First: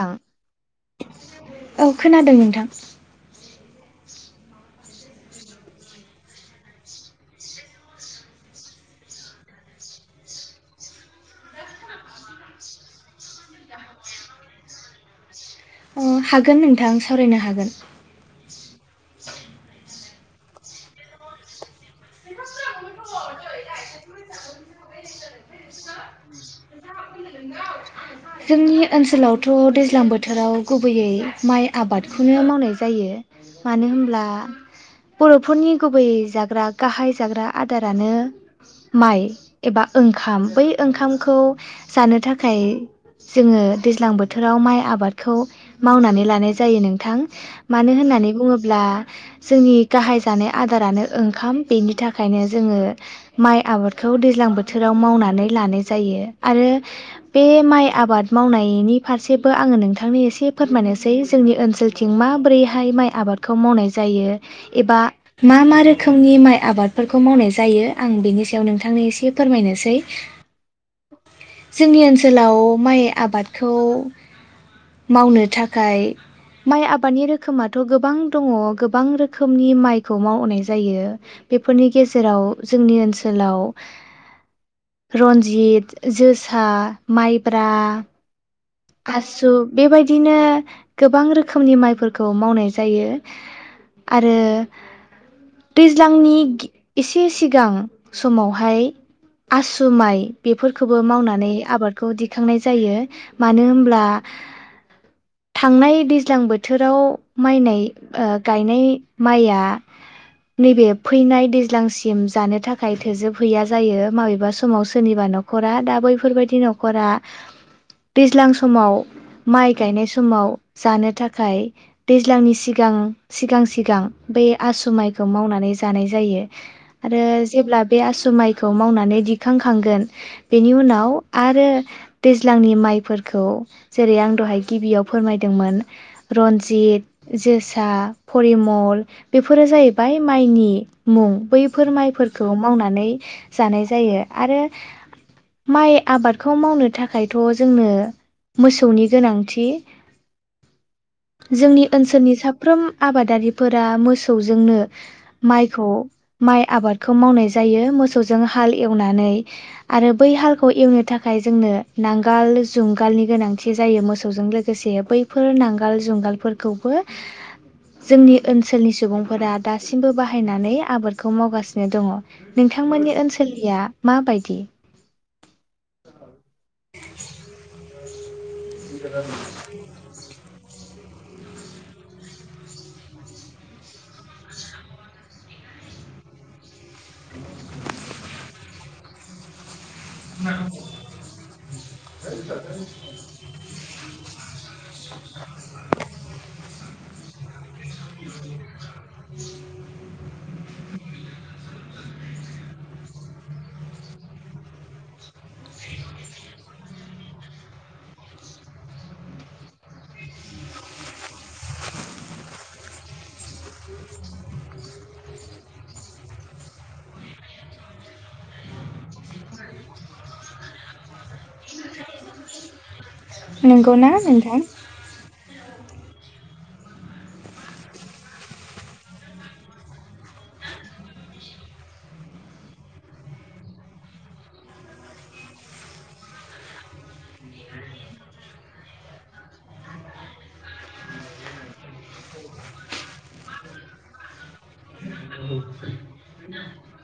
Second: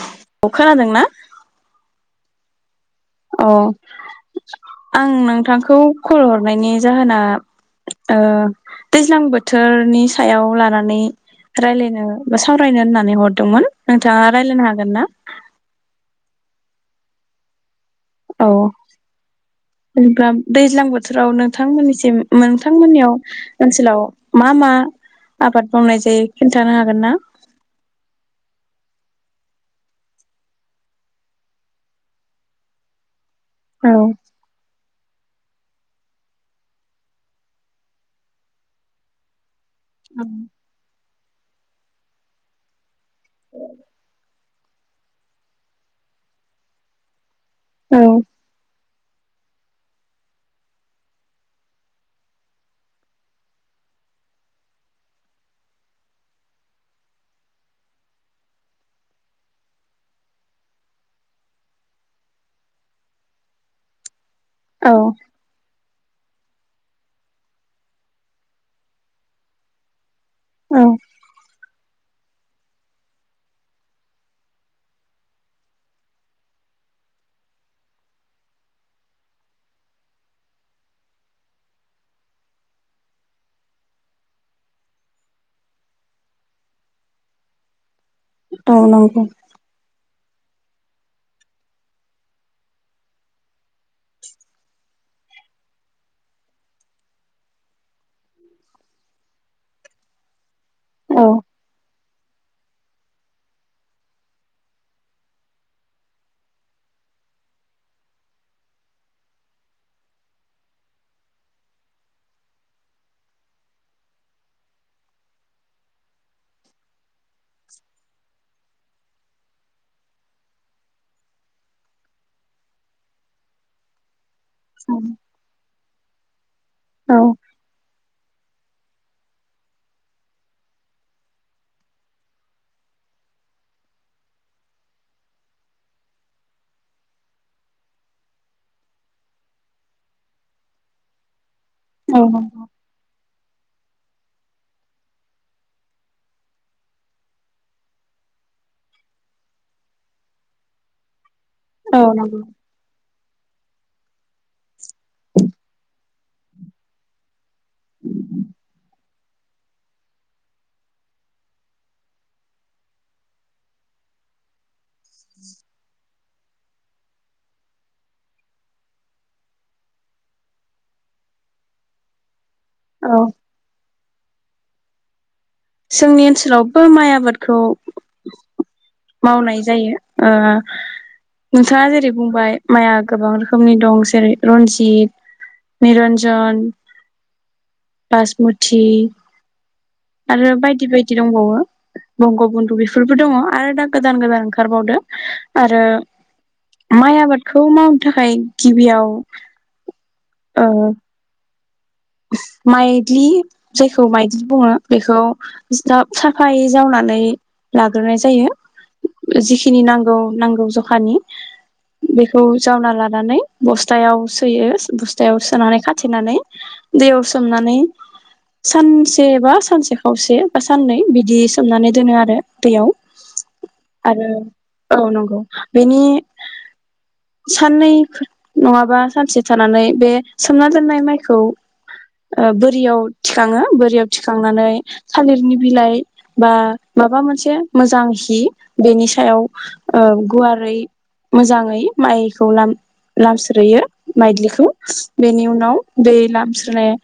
थां अखा हादोंना? औ खोनादों नोंथां? अ आं नोंथांखौ कल हरनायनि जाहोना ओ दैज्लां बोथोरनि सायाव लानानै रायलायनो बा सावरायनो होननानै हरदोंमोन नोंथाङा रायलायनो हागोन ना? अ हागोन नोंथां सावरायनो हागोन। अ जेनोब्ला दैज्लां बोथोराव नोंथांमोननिसिम नोंथांमोननियाव ओनसोलाव मा मा आबाद मावनाय जायो खिनथानो हागोन ना? जोंनि ओनसोलावथ' दैज्लां बोथोराव गुबैयै माइ आबादखौनो मावनाय जायो। मानो औ होनब्ला बर' फोरनि गुबैयै जाग्रा गाहाय जाग्रा आदारानो माइ। एबा ओंखाम बै ओंखाम खौ जानो थाखाय जोङो दैज्लां बोथोराव माइ आबादखौ मावनानै लानाय जायो नोंथां। मानो औ होननानै बुङोब्ला? जोंनि गाहाय जानाय आदारानो ओंखाम बेनि थाखायनो जोङो माइ आबादखौ दैज्लां बोथोराव मावनानै लानाय जायो आरो बे माइ आबाद मावनायनि फारसेबो आङो नोंथांनो एसे फोरमायनोसै जोंनि ओनसोलथिं माबोरैहाय माइ आबादखौ मावनाय जायो। औ एबा मा मा रोखो रोखोमनि माइ आबादफोरखौ मावनाय जायो आं बेनि सायाव नोंथांनो एसे फोरमायनोसै। औ जोंनि ओनसोल सोलाव माइ आबादखौ मावनो थाखाय माइ आबादनि रोखोमाथ' गोबां दङ गोबां रोखोमनि माइखौ मावनाय जायो बेफोरनि गेजेराव जोंनि ओनसोलाव रनजित, जोसा, माइ ब्रा, औ नंगौ आसु बेबायदि बिदिनो गोबां रोखोमनि माइफोरखौ मावनाय जायो आरो दैज्लांनि एसे सिगां समावहाय आसु माइ बे फोरखौबो औ मावनानै आबाद खौ दि गायखांनाय जायो मानो होनब्ला थांनाय दैज्लां बोथोराव माइनाय गायनाय माइया नैबे फैनाय दैज्लांसिम जानो थाखाय थोजोबहैया जायो माबेबा समाव सोरनिबा न'खरा दा बैफोरबायदि न'खरा दैज्लां समाव माइ गायनाय समाव जानो थाखाय दैज्लांनि सिगां सिगां सिगां बे आसु माइखौ मावनानै जानाय जायो। औ आरो जेब्ला बे आसु माइ खौ मावनानै दिखां खांगोन बेनि उनाव आरो‌ दैज्लांनि माइफोरखौ जेरै आं दहाय गिबियाव फोरमायदोंमोन रन्जित, जोसा, परिमल बेफोरो जाहैबाय माइनि मुं बै फोर माइ फोरखौ मावनानै जानाय जायो आरो माइ आबादखौ मावनो थाखा थाखायथ' जोंनो मोसौनि गोनांथि। जोंनि औ ओनसोलनि नंगौ साफ्रोम आबादारि फोरा मोसौजोंनो माइखौ माइ आबादखौ मावनाय जायो मोसौजों हाल एवनानै आरो बै हालखौ एवनो थाखाय जोंनो नांगोल जुंगालनि गोनांथि जायो मोसौजों लोगोसे बैफोर नांगोल जुंगालफोरखौबो जोंनि ओनसोलनि सुबुंफोरा दासिमबो बाहायनानै आबादखौ मावगासिनो दङ। नोंथांमोननि औ ओनसोलनिया मा बायदि जोंनि ओनसोलाव [inaudible] मावनाय जायो ओ नोंथाङा जेरै बुंबाय माइआ गोबां रोखोमनि दं जेरै रन्जित निरन्जन बासमुति आरो बायदि बायदि दंबावो बंग' बन्दु बेफोरबो दङ आरो दा गोदान गोदान ओंखारबावदो आरो माइ आबादखौ मावनो थाखाय गिबियाव ओ माइदलि जायखौ माइदलि बुङो बेखौ जाब साफायै जावनानै लाग्रोनाय जायो जिखिनि नांगौ नांगौ जखानि बेखौ जावना लानानै बस्थायाव सोयो बस्थायाव सोनानै खाथेनानै दैयाव सोमनानै सानसे बा सानसे खावसे बा साननै बिदि सोमनानै दोनो आरो दैयाव नंगौना आरो नोंथां औ नंगौ बेनि साननै नङाबा सानसे थानानै बे सोमना दोननाय माइखौ ओ बोरियाव थिखाङो बोरियाव थिखांनानै थालिरनि बिलाइ बा माबा मोनसे मोजां हि बेनि सायाव ओ गुवारै मोजाङै माइखौ लाम लामस्रोयो माइदिलिखौ बेनि उनाव दै लामस्रो ए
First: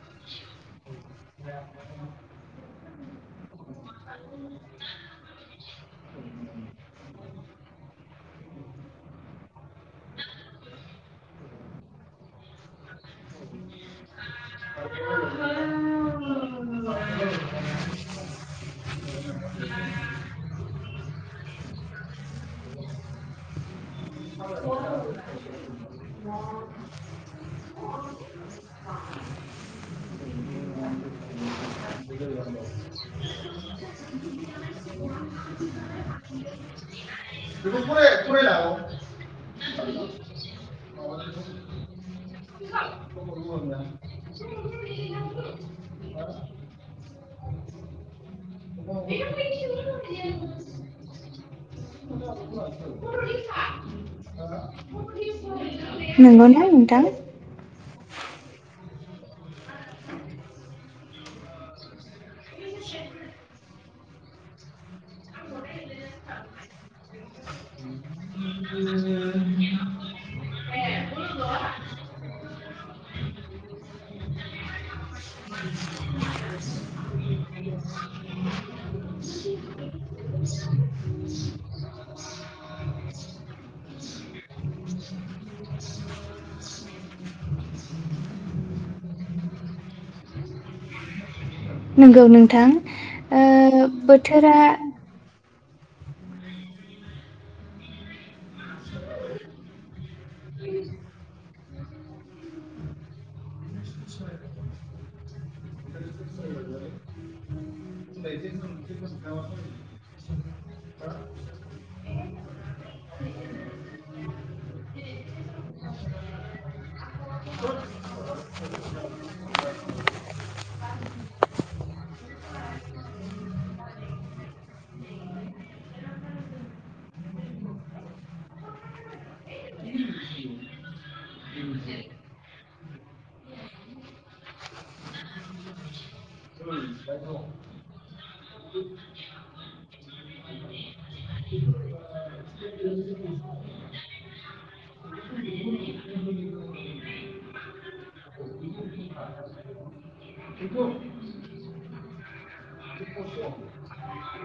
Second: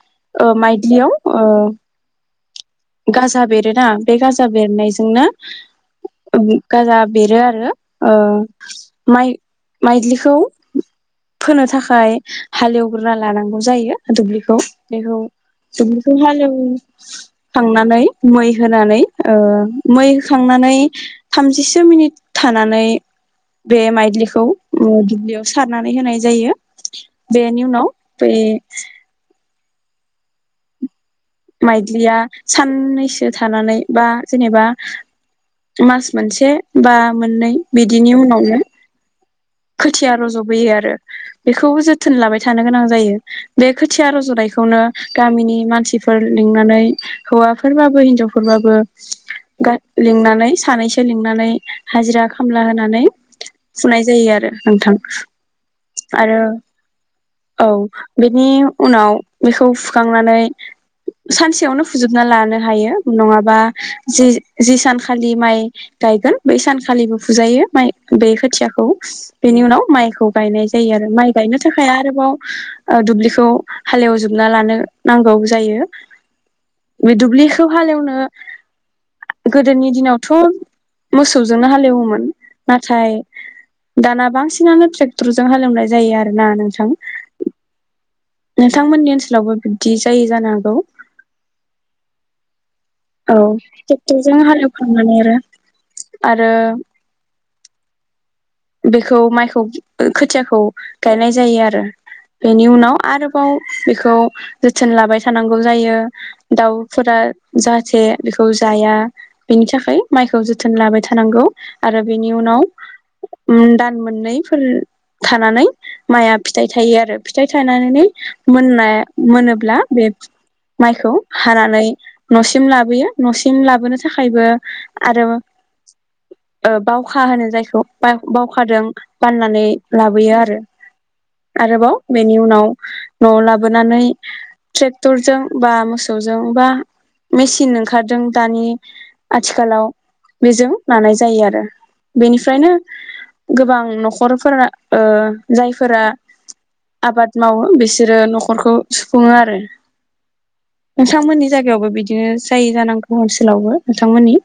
ओ माय गियाव ओ गाजा बेरोना बे गाजा बेरनायजोंनो गाजा बेरो आरो ओ माइ माइलिखौ फोनो थाखाय हालेवग्रा लानांगौ जायो दुब्लिखौ बेखौ दुब्लिखौ हालेव खांनानै मै होनानै ओ मै होखांनानै थामजिसो मिनिट थानानै बे माइदिलिखौ ओ दुब्लियाव सारनानै होनाय जायो बेनि उनाव बै माइदिलिया साननैसो थानानै बा जेनेबा मास मोनसे बा मोननै बिदिनि उनावनो खोथिया रज'बोयो आरो बेखौबो जोथोन लाबाय थानो गोनां जायो बे खोथिया रज'नायखौनो गामिनि मानसिफोर लिंनानै हौवाफोरबाबो हिनजावफोरबाबो गा लिंनानै सानैसो लिंनानै हाजिरा खामला होनानै फुनाय जायो आरो ओ ङोथां नंगौना नोंथां बेनि उनाव बेखौ फुखांनानै सानसेयावनो फुजोबना लानो हायो नङाबा जि जि सानखालि माइ गायगोन बै सानखालिबो फुजायो माइ बे खोथियाखौ बेनि उनाव माइखौ गायनाय जायो आरो माइ गायनो थाखाय आरोबाव ओ दुब्लिखौ हालेवजोबना लानो नांगौ जायो बे दुब्लिखौ हालएवनो गोदोनि दिनावथ' मोसौजोंनो हालेवोमोन नाथाय दाना बांसिनानो ट्रेक्टरजों हालेवनाय जायो आरो ना नोंथां नोंथांमोननि ओनसोलावबो बिब्दि जायो जानो हागौ नंगौ नोंथां औ ओ ट्रेक्टरजों बोथोरा हालेवखांनानै आरो आरो बेखौ माइखौ खोथियाखौ गायनाय जायो आरो बेनि उनाव आरोबाव बेखौ जोथोन लाबाय थानांगौ जायो दाउफोरा जाहाथे बेखौ जाया बेनि थाखाय माइखौ जोथोन लाबाय थानांगौ आरो बेनि उनाव ओम दान मोननैफोर थानानै माइआ फिथाइ थायो आरो फिथाइ थानानै मोननाय मोनोब्ला बे माइखौ हानानै न'सिम लाबोयो न'सिम लाबोनो थाखायबो आरो ओ बावखा होनो जायखौ बा बावखादों बाननानै लाबोयो आरो आरोबाव बेनि उनाव न'आव लाबोनानै ट्रेक्टरजों बा मोसौजों बा मेसिन ओंखारदों दानि आथिखालाव बेजों लानाय जायो आरो बेनिफ्रायनो गोबां न'खरफोरा ओ जायफोरा आबाद मावो बिसोरो न'खरखौ सुफुङो आरो नोंथांमोननि जायगायावबो बिदिनो जायो जानांगौ ओनसोलावबो नोंथांमोननि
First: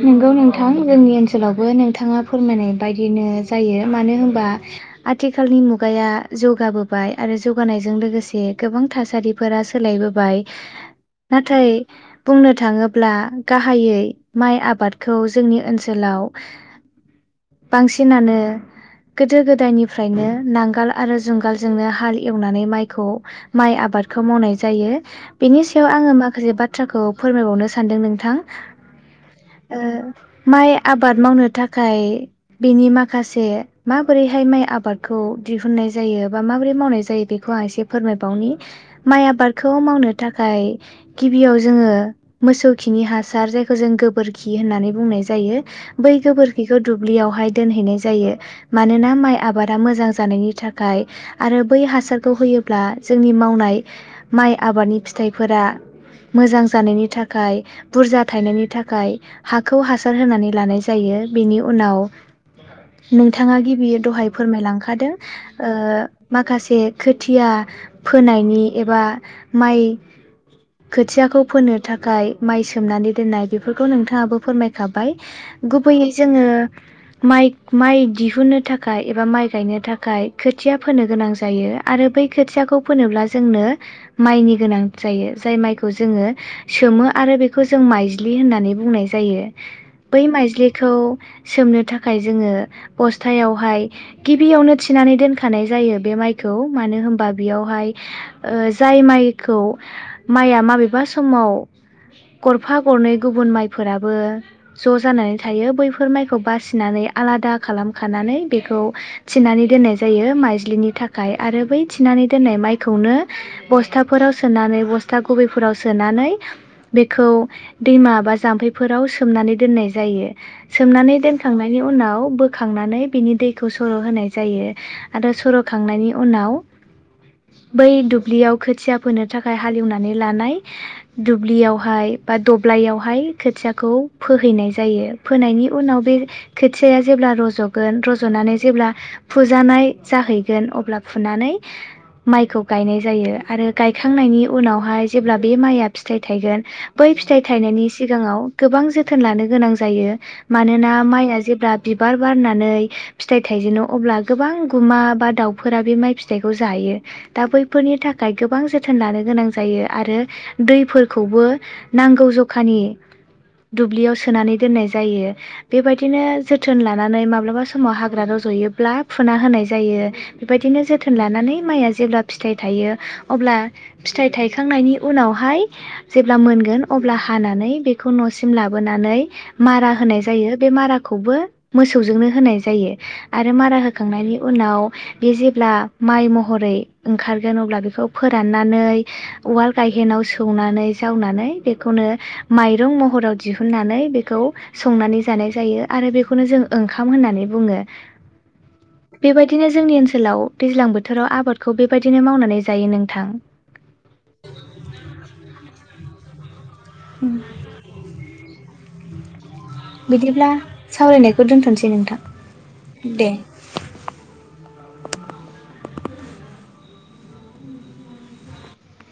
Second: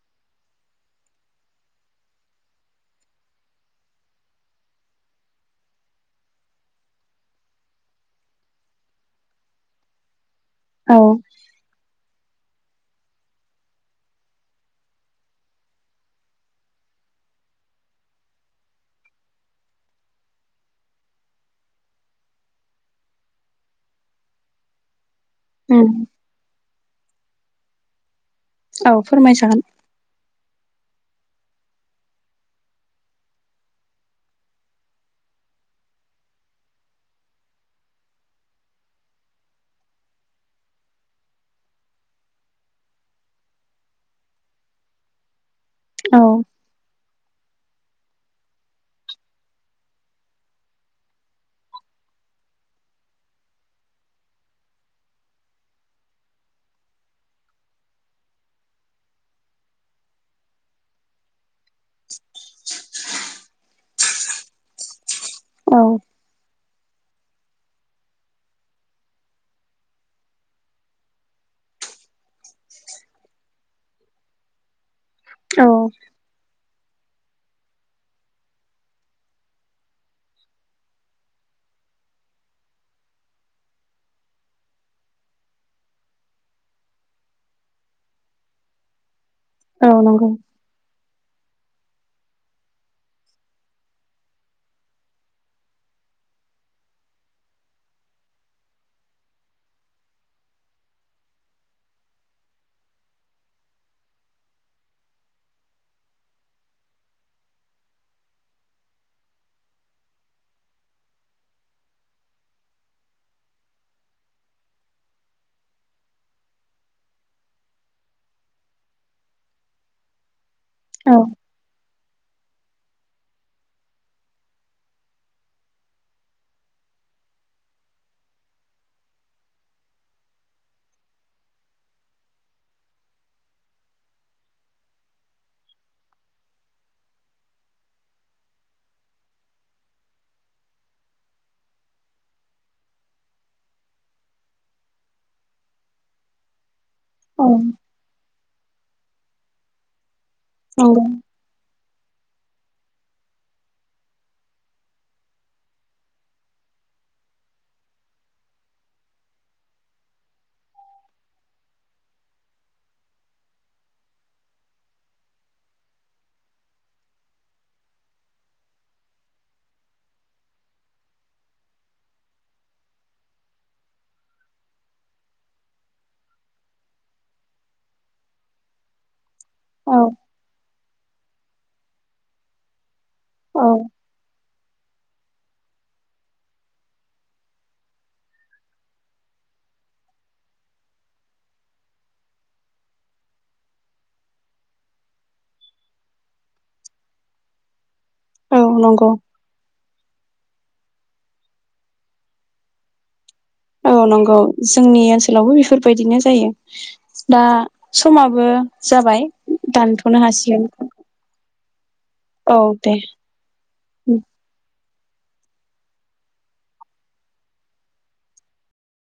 नोंगौ नोंथां जोंनि ओनसोलावबो नोंथाङा फोरमायनाय बायदिनो जायो मानो होनबा आथिखालनि मुगाया जौगाबोबाय आरो जौगानायजों लोगोसे गोबां थासारिफोरा सोलायबोबाय औ नाथाय बुंनो थाङोब ब्ला गाहायै माइ आबाद आबादखौ जोंनि ओनसोलाव बांसिनानो गोदो गोदायनिफ्रायनो नांगोल आरो जुंगालजोंनो हाल एवनानै माइखौ माइ आबादखौ मावनाय जायो बेनि उम सायाव आङो माखासे बाथ बाथ्राखौ फोरमायबावनो सानदों नोंथां औ फोरमायसागोन ओ माइ आबाद मावनो थाखाय बेनि माखासे माबोरैहाय माइ आबादखौ दिहुननाय जायो बा माबोरै मावनाय जायो बेखौ आं एसे फोरमायबावनि माइ आबादखौ मावनो थाखाय गिबियाव जोङो मोसौ खिनि हासार जायखौ जों गोबोरखि खि होननानै बुंनाय जायो बै औ गोबोरखिखौ दुब्लियावहाय दोनहैनाय जायो मानोना माइ आबादा मोजां जानायनि थाखाय आरो बै हासारखौ होयोब्ला जोंनि मावनाय माइ आबादनि फिथाइफोरा मोजां जानायनि थाखाय बुरजा थनायनि थाखाय हाखौ हासार होनानै लानाय जायो बेनि उनाव नोंथाङा गिबि दहाय फोरमायलांखादों ओ औ माखासे खोथिया फोनायनि एबा माइ खोथियाखौ फोनो थाखाय माइ सोमनानै दोननाय बेफोरखौ नोंथां [unintelligible] फोरमायखाब बाय औ गुबैयै जोङो माइ माइ दिहुनो थाखाय एबा माइ गायनो थाखाय खोथिया फोनो गोनां जायो आरो बै खोथियाखौ फोनोब्ला जोंनो माइनि गोनां जायो जाय माइखौ जोङो सोमो आरो बेखौ जों माइज्लि होननानै बुंनाय जा जायो औ बै नंगौ माइज्लिखौ सोमनो थाखाय जोङो बस्थायावहाय गिबियावनो थिनानै दोनखानाय जायो बे माइखौ मानो होनबा बेयावहाय जाय माइखौ माइया माबेबा समाव गरफा गरनै गुबुन माइ फोराबो ज जानानै थायो बैफोर माइखौ बासिनानै आलादा खालामखानानै बेखौ थिनानै दोननाय जायो माइज्लिनि थाखाय आरो बै थिनानै दोननाय माइखौनो बस्थाफोराव सोनानै बस्था गुबैफोराव सोनानै बेखौ दैमा बा जाम्फैफोराव सोमनानै दोननाय जायो। औ सोमनानै दोनखांनायनि उनाव खौ बोखांनानै बिनि दैखौ सर होनाय जायो आरो सरखांनायनि उनाव बै दुब्लियाव खोथिया फोनो थाखाय हालेवनानै लानाय दुब्लियावहाय बा दब्लयावहाय खोथियाखौ फोहैनाय जायो फोनायनि उनाव बे खोथियाया जेब्ला रजगोन रजनानै जेब्ला फुजानाय जाहैगोन अब्ला फुनानै माइखौ गायनाय जायो आरो गायखांनायनि उनावहाय जेब्ला बे माइया फिथाइ थायगोन बै फिथाइ औ थायनायनि ङाव गोबां जोथोन लानो गोनां जायो। मानोना नंगौ माइआ जेब्ला बिबार बारनानै फिथाइ थाइजेनो अब्ला गोबां गुमा बा दाउफोरा बे माइ फिथाइखौ जायो दा बैफोरनि थाखाय गोबां जोथोन लानो गोनां जायो आरो दैफोरखौबो नांगौ जखानि दुब्लियाव सोनानै दोननाय जायो बेबायदिनो जोथोन लानानै माब्लाबा समाव हाग्रा रजयोब्ला फुना होनाय जायो बेबायदिनो जोथोन लानानै माइआ जेब्ला फिथाइ थायो अब्ला फिथाइ थायखांनायनि उनावहाय जेब्ला मोनगोन अब्ला हानानै बे खौ नसिम लाबोनानै मारा औ होनाय जायो बे मारा खौबो मोसौजोंनो होनाय जायो। आरो औ मारा होखांनायनि उनाव बे जेब्ला माइ महरै ओंखारगोन अब्ला बेखौ फोराननानै उवाल गायहेनाव सौनानै जावनानै बेखौनो माय रुं महराव दिहुननानै बेखौ संनानै जानाय जायो आरो बेखौनो जों ओंखाम होननानै बुङो। औ नंगौ बेबायदिनो जोंनि ओ ओनसोलाव दैज्लां बोथोराव आबादखौ बेबायदिनो मावनानै जायो नोंथां। औ नंगौ जोंनि ओनसोलावबो बेफोरबायदिनो जायो। दा समाबो जाबाय दानथनो बिदिब्ला हासिगोन। सावरायनायखौ [unintelligible] औ दे। [unintelligible]